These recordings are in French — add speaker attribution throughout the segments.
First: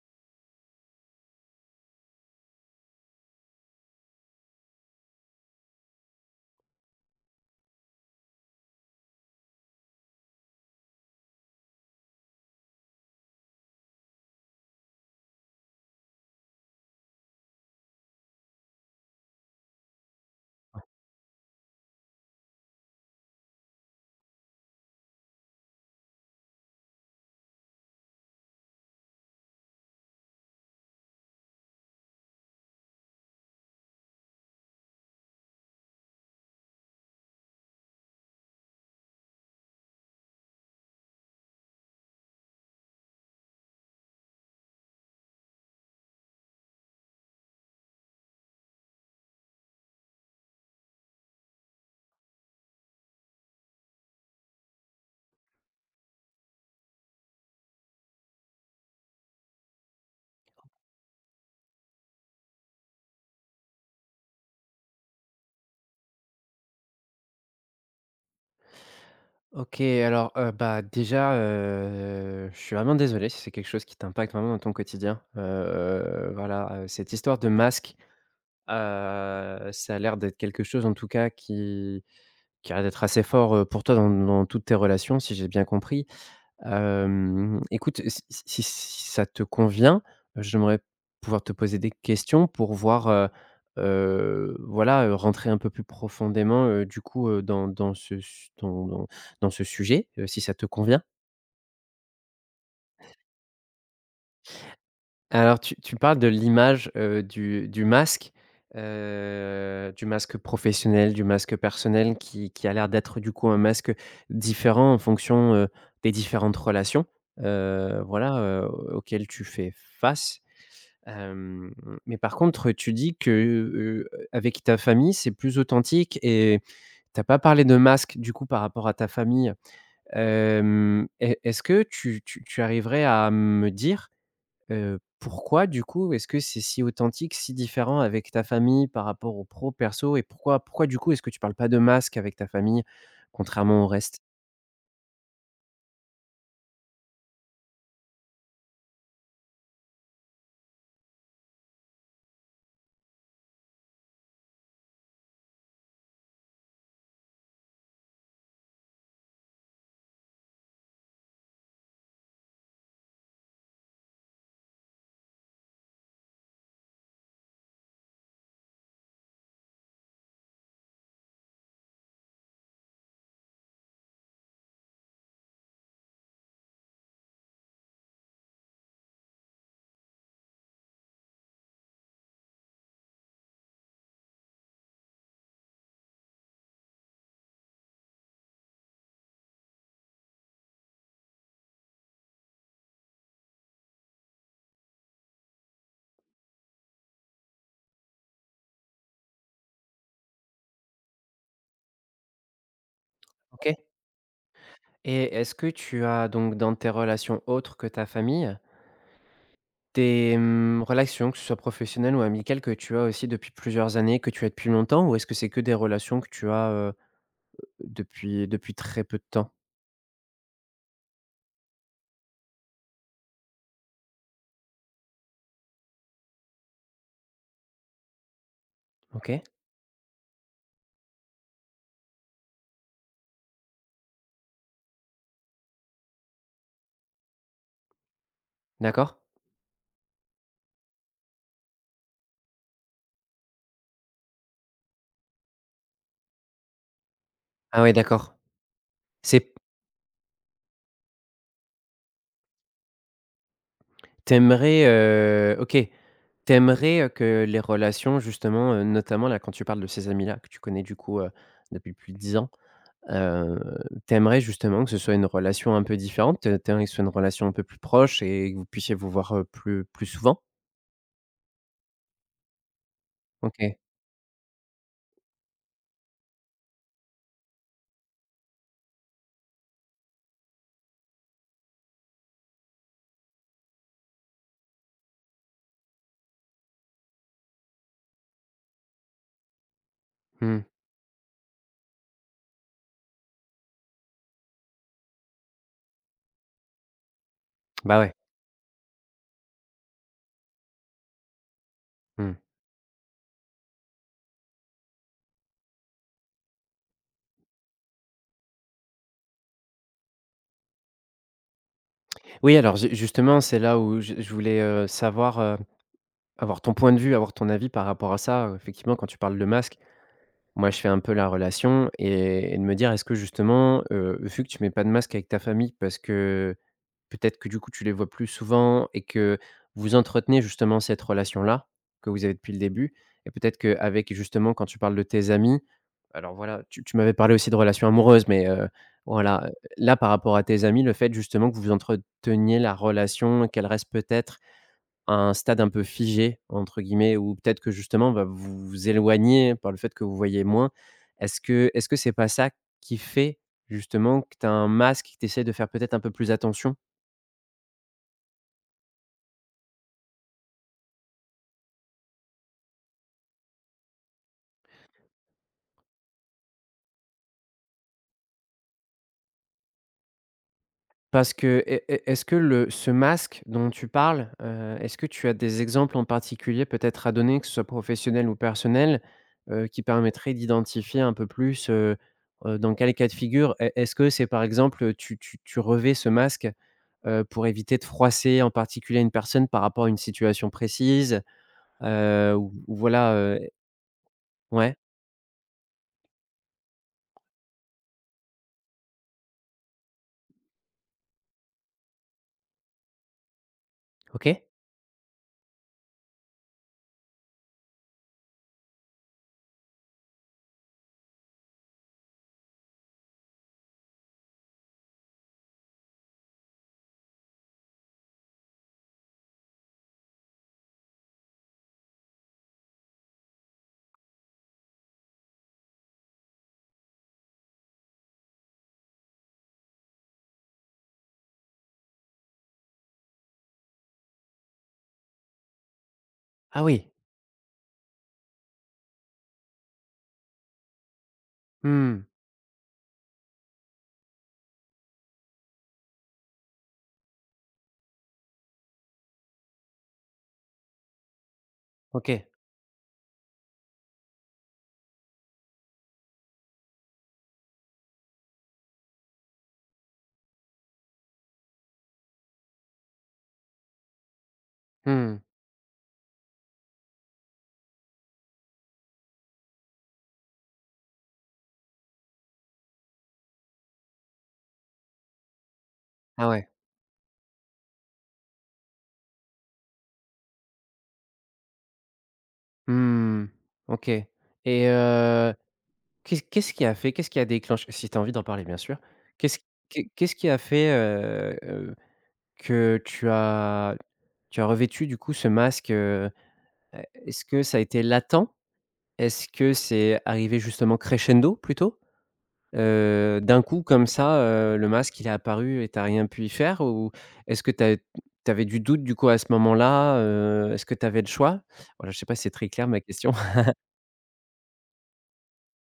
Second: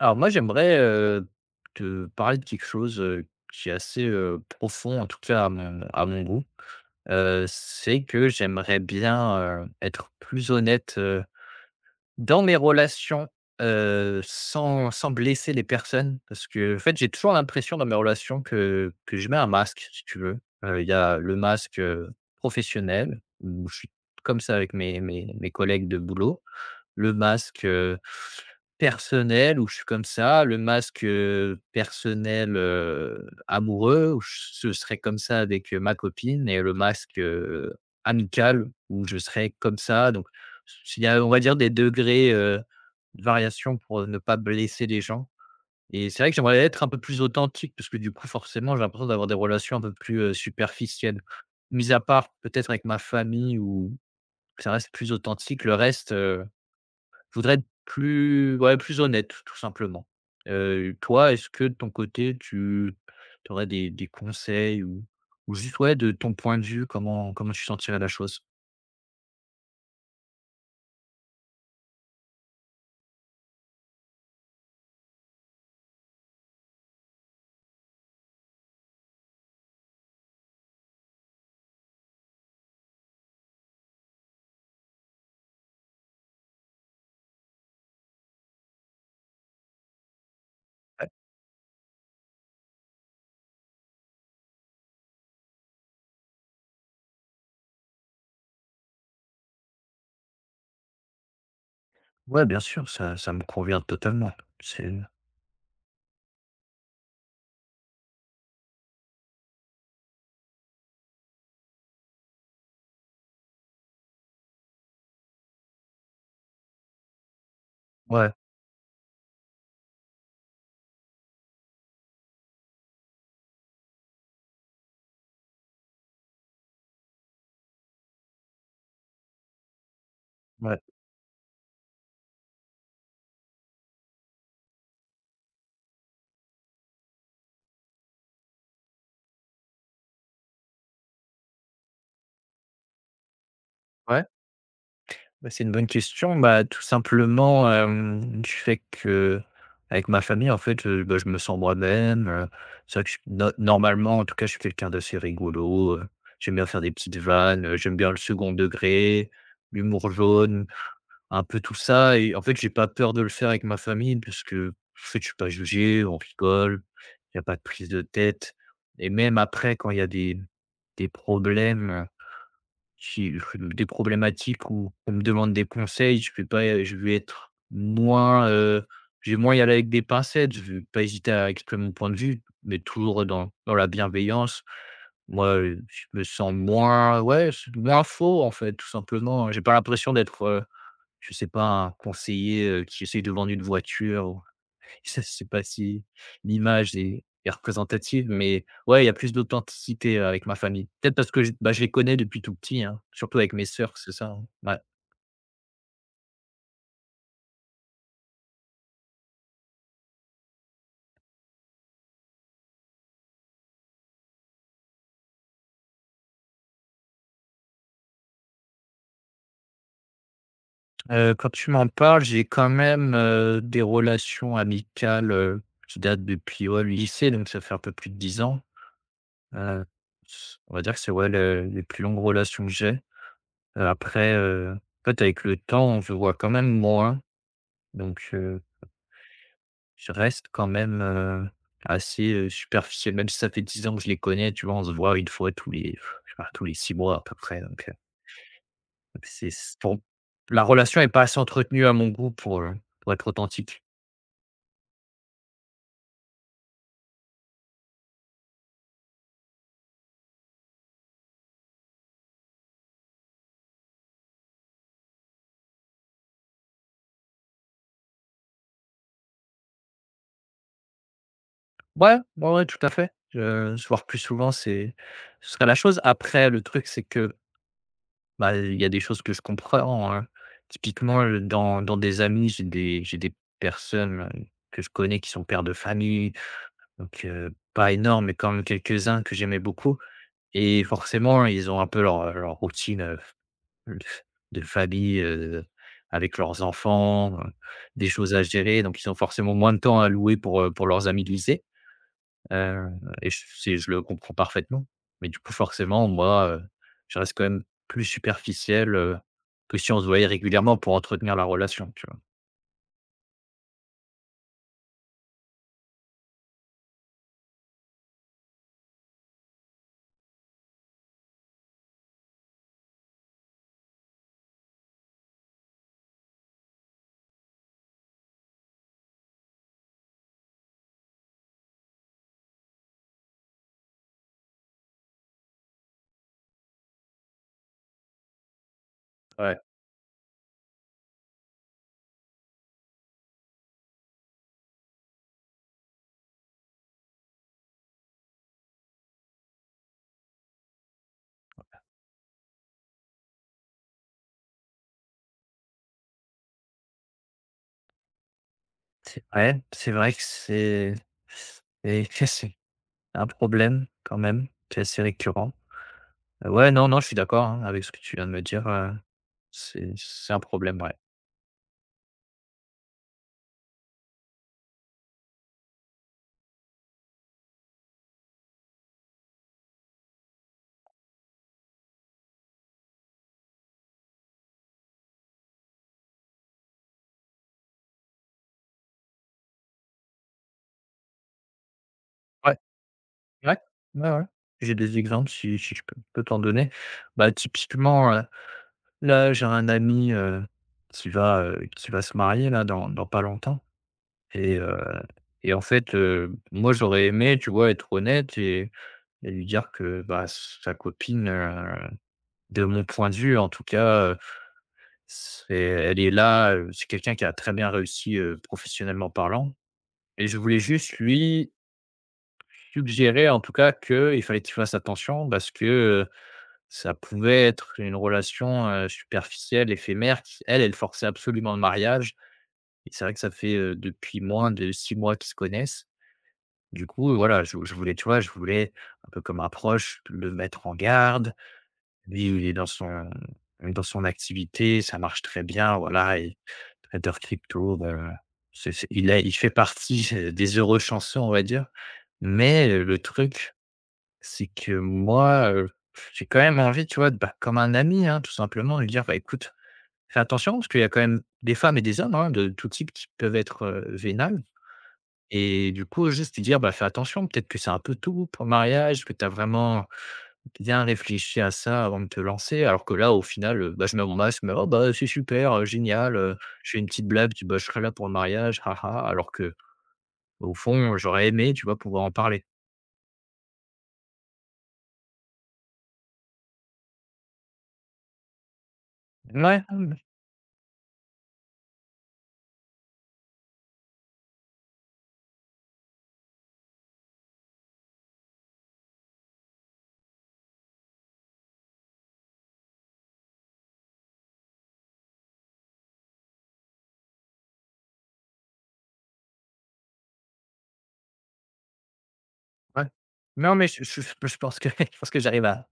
Speaker 1: Alors moi, j'aimerais, te parler de quelque chose, qui est assez, profond, en tout cas à mon goût. C'est que j'aimerais bien, être plus honnête, dans mes relations, sans blesser les personnes. Parce que en fait, j'ai toujours l'impression dans mes relations que je mets un masque, si tu veux. Il y a le masque, professionnel, où je suis comme ça avec mes collègues de boulot, le masque, personnel, où je suis comme ça, le masque, personnel, amoureux, où je serais comme ça avec, ma copine, et le masque, amical, où je serais comme ça. Donc il y a, on va dire, des degrés, de variation pour ne pas blesser les gens, et c'est vrai que j'aimerais être un peu plus authentique parce que du coup forcément j'ai l'impression d'avoir des relations un peu plus, superficielles. Mis à part peut-être avec ma famille où ça reste plus authentique, le reste, je voudrais être plus, ouais, plus honnête, tout simplement. Toi, est-ce que de ton côté, tu aurais des conseils ou juste, ouais, de ton point de vue, comment tu sentirais la chose?
Speaker 2: OK, alors, bah, déjà, je suis vraiment désolé si c'est quelque chose qui t'impacte vraiment dans ton quotidien. Voilà, cette histoire de masque, heu, ça a l'air d'être quelque chose en tout cas qui a l'air d'être assez fort, pour toi dans dans toutes tes relations, si j'ai bien compris. Écoute, si ça te convient, j'aimerais pouvoir te poser des questions pour voir, voilà, rentrer un peu plus profondément, du coup, dans dans ce su dans dans dans ce sujet, si ça te convient?
Speaker 1: Ouais, bien sûr, ça me convient totalement. C'est
Speaker 2: Alors tu parles de l'image, du masque, du masque professionnel, du masque personnel qui a l'air d'être du coup un masque différent en fonction, des différentes relations,
Speaker 1: ouais,
Speaker 2: voilà, auxquelles tu fais face. Hem, mais par contre, tu dis que, avec ta famille, c'est plus authentique et t'as pas parlé de masque, du coup, par rapport à ta famille.
Speaker 1: ouais.
Speaker 2: Est-ce que tu arriverais à me dire, pourquoi, du coup, est-ce que c'est si authentique, si différent avec ta famille par rapport au pro, perso, et pourquoi, du coup, est-ce que tu parles pas de masque avec ta famille, contrairement au reste?
Speaker 1: Ouais. Bah, c'est une bonne question. Bah, tout simplement, du fait que avec ma famille, en fait, bah, je me sens moi-même, c'est vrai que je no normalement, en tout cas, je suis quelqu'un d'assez rigolo, j'aime bien faire des petites vannes, j'aime bien le second degré, l'humour jaune, un peu tout ça, et en fait, j'ai pas peur de le faire avec ma famille puisque, en fait, je suis pas jugé, on rigole, il y a pas de prise de tête, et même après, quand il y a des problèmes, j'ai des problématiques où on me demande des conseils, je vais pas je vais être moins, je vais moins y aller avec des pincettes, je vais pas hésiter à exprimer mon point de vue, mais toujours dans la bienveillance. Moi, je me sens moins, ouais, s moins faux, en fait, tout simplement. J'ai pas l'impression d'être, je sais pas, un conseiller, qui essaye de vendre une voiture, je sais pas si l'image est représentative, mais ouais, il y a plus d'authenticité, avec ma famille. Peut-être parce que j bah, je les connais depuis tout petit, hein, surtout avec mes
Speaker 2: OK,
Speaker 1: sœurs, c'est ça, hein. Ouais.
Speaker 2: et est-ce que tu as donc, dans tes relations autres que ta famille, tes, relations, que ce soit professionnelles ou amicales, que tu as aussi depuis plusieurs années, que tu as depuis longtemps? Ou est-ce que c'est que des relations que tu as, depuis très peu de temps?
Speaker 1: Quand tu m'en parles, j'ai quand même, des relations amicales, qui datent depuis, ouais, le lycée, donc ça fait un peu plus de 10 ans.
Speaker 2: OK,
Speaker 1: Heu, on va dire que c'est, ouais, le les plus longues relations que j'ai. Heu, après, heu, peut-être avec le temps, je vois quand même moins, donc
Speaker 2: d'accord.
Speaker 1: je reste quand même, assez, superficiel. Même si ça fait 10 ans que je les connais, tu vois? On se voit une fois tous les, je sais pas, tous les 6 mois à peu près,
Speaker 2: Ah
Speaker 1: donc
Speaker 2: ouais, d'accord.
Speaker 1: c'est
Speaker 2: C'est
Speaker 1: c pour la relation est pas assez entretenue à mon goût pour être authentique.
Speaker 2: t'aimerais, aimerais, OK, t'aimerais que les relations justement, notamment là, quand tu parles de ces amis-là que tu connais du coup, depuis plus de 10 ans, heu, tu justement, que ce soit une relation un peu différente? Tu aimerais que ce soit une relation un peu plus proche et que vous puissiez vous voir, plus souvent?
Speaker 1: Ouais, ouais, ouais, tout à fait. Je
Speaker 2: OK.
Speaker 1: Se voir plus souvent, c'est, ce serait la chose. Après, le truc, c'est que bah, il y a des choses que je comprends, hein. Typiquement, dans des amis, j'ai des personnes, que je connais, qui sont pères de famille, donc pas énormes, mais quand même quelques-uns que j'aimais beaucoup,
Speaker 2: Mmh.
Speaker 1: et forcément, ils ont un peu leur, leur routine, de f famille, avec leurs enfants,
Speaker 2: Bah
Speaker 1: des
Speaker 2: ouais.
Speaker 1: choses à gérer, donc ils ont forcément moins de temps à louer pour leurs amis de lycée.
Speaker 2: Mmh.
Speaker 1: Heu et je le comprends parfaitement. Mais du coup, forcément, moi, je reste quand même plus superficiel, que si on se voyait régulièrement pour entretenir la relation, tu vois?
Speaker 2: Oui, alors ju justement, c'est là où je voulais, savoir, avoir ton point de vue, avoir ton avis par rapport à ça. Effectivement, quand tu parles de masque, moi, je fais un peu la relation, et de me dire, est-ce que justement, vu que tu mets pas de masque avec ta famille, parce que peut-être que du coup, tu les vois plus souvent et que vous entretenez justement cette relation-là que vous avez depuis le début, et peut-être qu'avec, justement, quand tu parles de tes amis, alors voilà, tu m'avais parlé aussi de relations amoureuses, mais voilà,
Speaker 1: Ouais.
Speaker 2: là par rapport à tes amis, le fait justement que vous entreteniez la relation, et qu'elle reste peut-être à un stade un peu «figé» entre guillemets, ou peut-être que justement, bah, vous vous éloignez par le fait que vous voyez moins. Est-ce que c'est pas ça qui fait justement que tu as un masque, que tu essaies de faire peut-être un peu plus attention?
Speaker 1: C'est, ouais, c'est vrai que c'est, et que c'est un problème quand même, qui est assez récurrent. Ouais, non, non, je suis d'accord, hein, avec ce que tu viens de me dire, c'est un problème, ouais.
Speaker 2: Parce que est est est-ce que le ce masque dont tu parles, est-ce que tu as des exemples en particulier peut-être à donner, que ce soit professionnel ou personnel, qui permettraient d'identifier un peu plus, dans quel cas de figure est-ce que c'est, par exemple, tu revais ce masque, pour éviter de froisser en particulier une personne par rapport à une situation précise? Ou
Speaker 1: Ouais,
Speaker 2: ou voilà,
Speaker 1: ouais, ouais, ouais.
Speaker 2: ouais,
Speaker 1: J'ai des exemples, si je peux t'en donner. Bah, typiquement, là, j'ai un ami, qui va se marier là dans pas longtemps,
Speaker 2: OK.
Speaker 1: et heu et en fait, moi, j'aurais aimé, tu vois, être honnête, et lui dire que, bah, sa copine, de mon point de vue en tout cas, c'est elle est là, c'est quelqu'un qui a très bien réussi, professionnellement parlant. Et je voulais juste lui suggérer, en tout cas, qu'il fallait qu'il fasse attention parce que, heu, ça pouvait être une relation, superficielle, éphémère, qui, elle, elle forçait absolument le mariage, et c'est vrai que ça fait, depuis moins de 6 mois qu'ils se connaissent.
Speaker 2: Ah
Speaker 1: Du
Speaker 2: oui.
Speaker 1: coup, voilà, je voulais, tu vois, je voulais un peu comme un proche, le mettre en garde.
Speaker 2: Mmh.
Speaker 1: Lui, il est dans son, dans son activité, ça marche très bien, voilà, et trader crypto, voilà. C'est il fait partie, des heureux chanceux, on va dire.
Speaker 2: OK.
Speaker 1: Mais le truc, c'est que moi, j'ai quand même envie, tu vois, de, bah, comme un ami, hein, tout simplement, lui dire: «Bah, écoute, fais attention», parce qu'il y a quand même des femmes et des hommes, hein, de tout type qui peuvent être, vénal.
Speaker 2: Mmh.
Speaker 1: Et du coup, juste lui dire: «Bah, fais attention, peut-être que c'est un peu tout pour le mariage, que tu as vraiment bien réfléchi à ça avant de te lancer». Alors que là, au final, bah, je mets mon masque, mais: «Oh, bah, c'est super, génial,
Speaker 2: Ah ouais.
Speaker 1: je fais une petite blague, tu bah, je serai là pour le mariage, haha». Alors que, au fond, j'aurais aimé, tu vois, pouvoir en parler.
Speaker 2: Mmh. OK. Et qu'est-ce qui a déclenché, si tu as envie d'en parler, bien sûr. Qu'est-ce
Speaker 1: Ouais,
Speaker 2: qu'est-ce qui a fait, que tu as revêtu, du coup, ce masque, e est-ce que ça a été latent? Est-ce que c'est arrivé justement crescendo, plutôt? D'un coup comme ça, le masque, il est apparu et t'as rien pu y faire? Ou est-ce que tu as avais du doute, du coup, à ce moment-là? Est-ce que tu avais le choix? Voilà, je sais pas si c'est très clair, ma
Speaker 1: ouais.
Speaker 2: question.
Speaker 1: Non, mais je pense que je pense que j'arrive à,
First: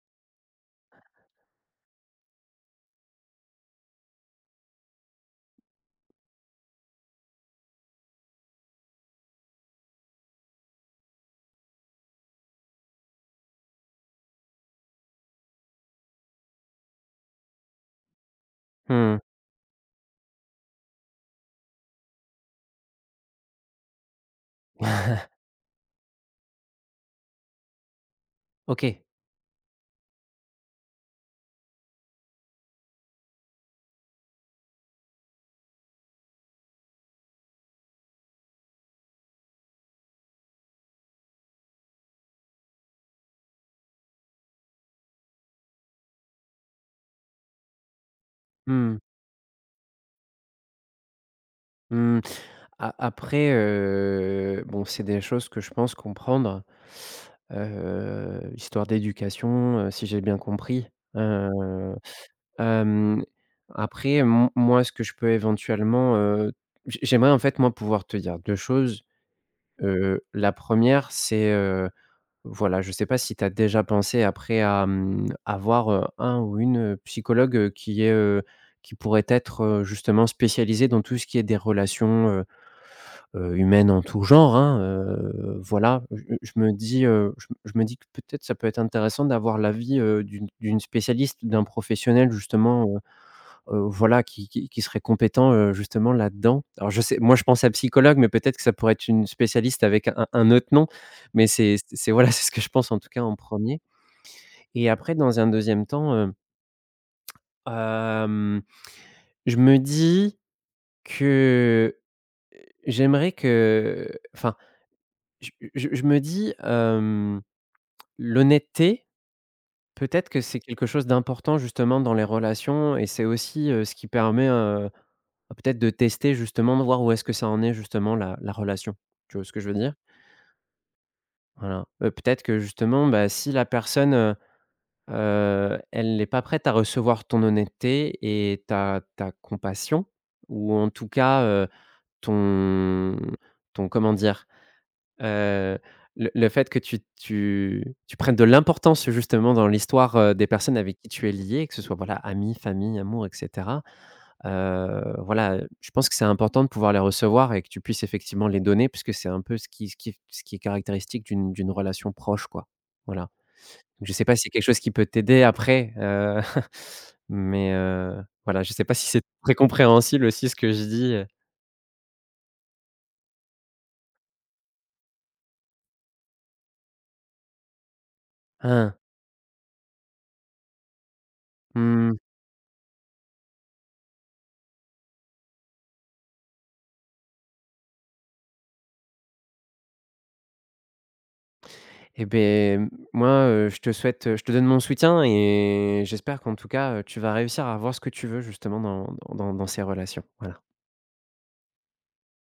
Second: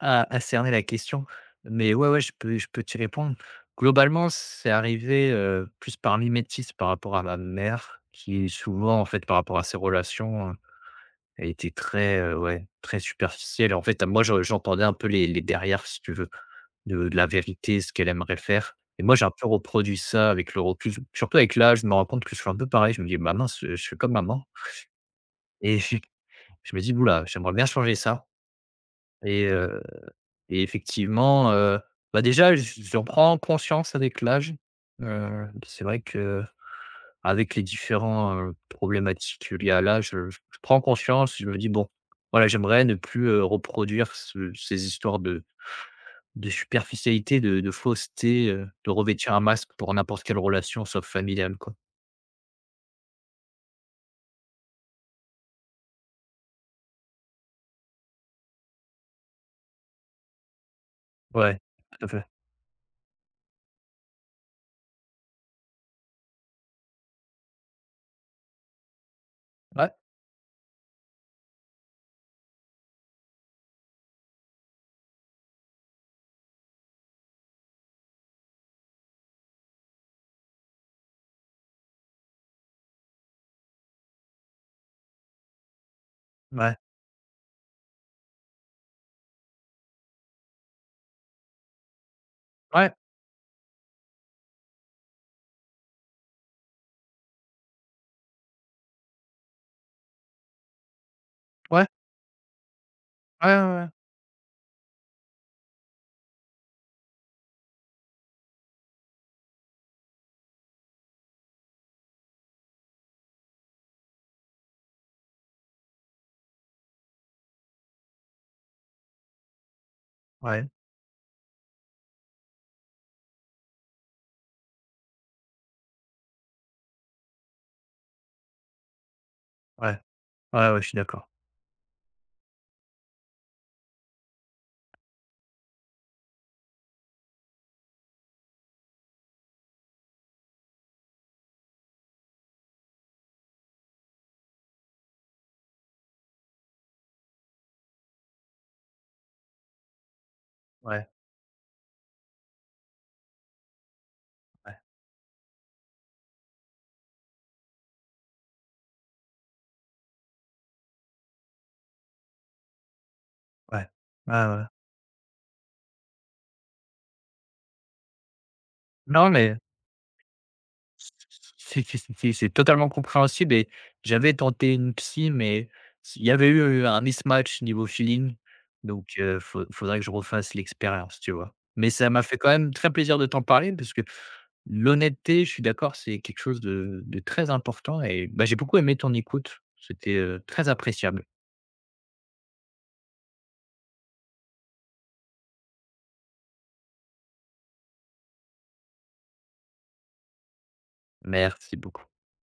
Speaker 1: à cerner la question, mais ouais, ouais, je peux t'y répondre. Globalement, c'est arrivé, plus par mimétisme par rapport à ma mère, qui souvent, en fait, par rapport à ses relations, elle était très, ouais, très superficielle. En fait, moi, je j'entendais un peu les derrières, si tu veux, de la vérité, ce qu'elle aimerait faire, et moi,
Speaker 2: Mmh.
Speaker 1: j'ai un peu reproduit ça. Avec le recul, surtout avec l'âge, je me rends compte que je suis un peu pareil. Je me dis: «Bah mince, je suis comme maman», et je me dis: «Ouh là, j'aimerais bien changer ça»,
Speaker 2: OK.
Speaker 1: et heu et effectivement, bah, déjà, j'en prends conscience avec l'âge. C'est vrai que avec les différents, problématiques liées à l'âge, je prends conscience. Je me dis: «Bon, voilà, j'aimerais ne plus, reproduire ce ces histoires de superficialité, de fausseté, de
Speaker 2: Mmh.
Speaker 1: revêtir un masque pour n'importe quelle relation sauf familiale, quoi».
Speaker 2: Mmh, a après, bon, c'est des choses que je pense comprendre, histoire d'éducation, si j'ai bien compris.
Speaker 1: Ouais,
Speaker 2: heu,
Speaker 1: tout à fait.
Speaker 2: hem, Après m moi, ce que je peux éventuellement, j'aimerais, en fait, moi, pouvoir te dire 2 choses.
Speaker 1: Ouais,
Speaker 2: La première, c'est, voilà, je sais pas si tu as déjà pensé après à, à voir un ou une psychologue, qui est, qui pourrait être, justement spécialisée dans tout ce qui est des relations, humaines en tout genre, hein, voilà. Je je me
Speaker 1: ouais,
Speaker 2: dis, heu, je je me dis que peut-être ça peut être intéressant d'avoir l'avis, d'une spécialiste, d'un professionnel justement,
Speaker 1: ouais,
Speaker 2: voilà, qui serait compétent, justement là-dedans. Alors je sais, moi je pense à psychologue, mais peut-être que ça pourrait être une spécialiste avec un autre nom, mais c'est
Speaker 1: ouais,
Speaker 2: c'est c'est voilà, c'est ce que je pense en tout cas en
Speaker 1: ouais, ouais,
Speaker 2: premier.
Speaker 1: ouais.
Speaker 2: Et après, dans un deuxième temps, hem, je me dis que, j'aimerais que, enfin, je me dis, l'honnêteté, peut-être que c'est
Speaker 1: Ouais,
Speaker 2: quelque chose d'important justement dans les relations, et c'est aussi, ce qui permet, peut-être, de tester justement, de voir où est-ce que ça en est justement la relation. Tu vois ce que je veux dire?
Speaker 1: ouais. Ouais, ouais, je suis d'accord.
Speaker 2: Voilà. Peut-être que justement, bah, si la personne, elle n'est pas prête à recevoir ton honnêteté et ta compassion, ou en tout cas, ton ton comment dire? Heu, le fait que tu prennes de l'importance justement dans l'histoire, des personnes avec
Speaker 1: Ouais,
Speaker 2: qui tu es lié, que ce soit, voilà, amis, famille, amour, et cetera.
Speaker 1: ouais,
Speaker 2: Voilà, je pense que c'est important de pouvoir les recevoir et que tu puisses effectivement les donner, puisque c'est un peu ce qui est caractéristique d'une relation proche, quoi. Voilà.
Speaker 1: ouais.
Speaker 2: Je sais
Speaker 1: Ouais,
Speaker 2: pas si c'est
Speaker 1: ouais.
Speaker 2: quelque chose qui peut t'aider après, mais voilà, je sais pas si c'est
Speaker 1: Non, mais
Speaker 2: très compréhensible aussi ce que je dis,
Speaker 1: si, si, si, si, c'est totalement compréhensible, et j'avais tenté une psy, mais il y avait eu un mismatch niveau feeling,
Speaker 2: hein.
Speaker 1: donc faudrait que je refasse l'expérience, tu vois? Mais ça
Speaker 2: Mmh.
Speaker 1: m'a fait quand même très plaisir de t'en parler parce que l'honnêteté, je suis d'accord, c'est quelque chose de très important, et bah, j'ai beaucoup aimé ton écoute. C'était, très appréciable.
Speaker 2: Eh ben, moi, je te souhaite, je te donne mon soutien et j'espère qu'en tout cas, tu vas réussir à avoir ce que tu veux justement dans ces relations. Voilà.
Speaker 1: Merci beaucoup.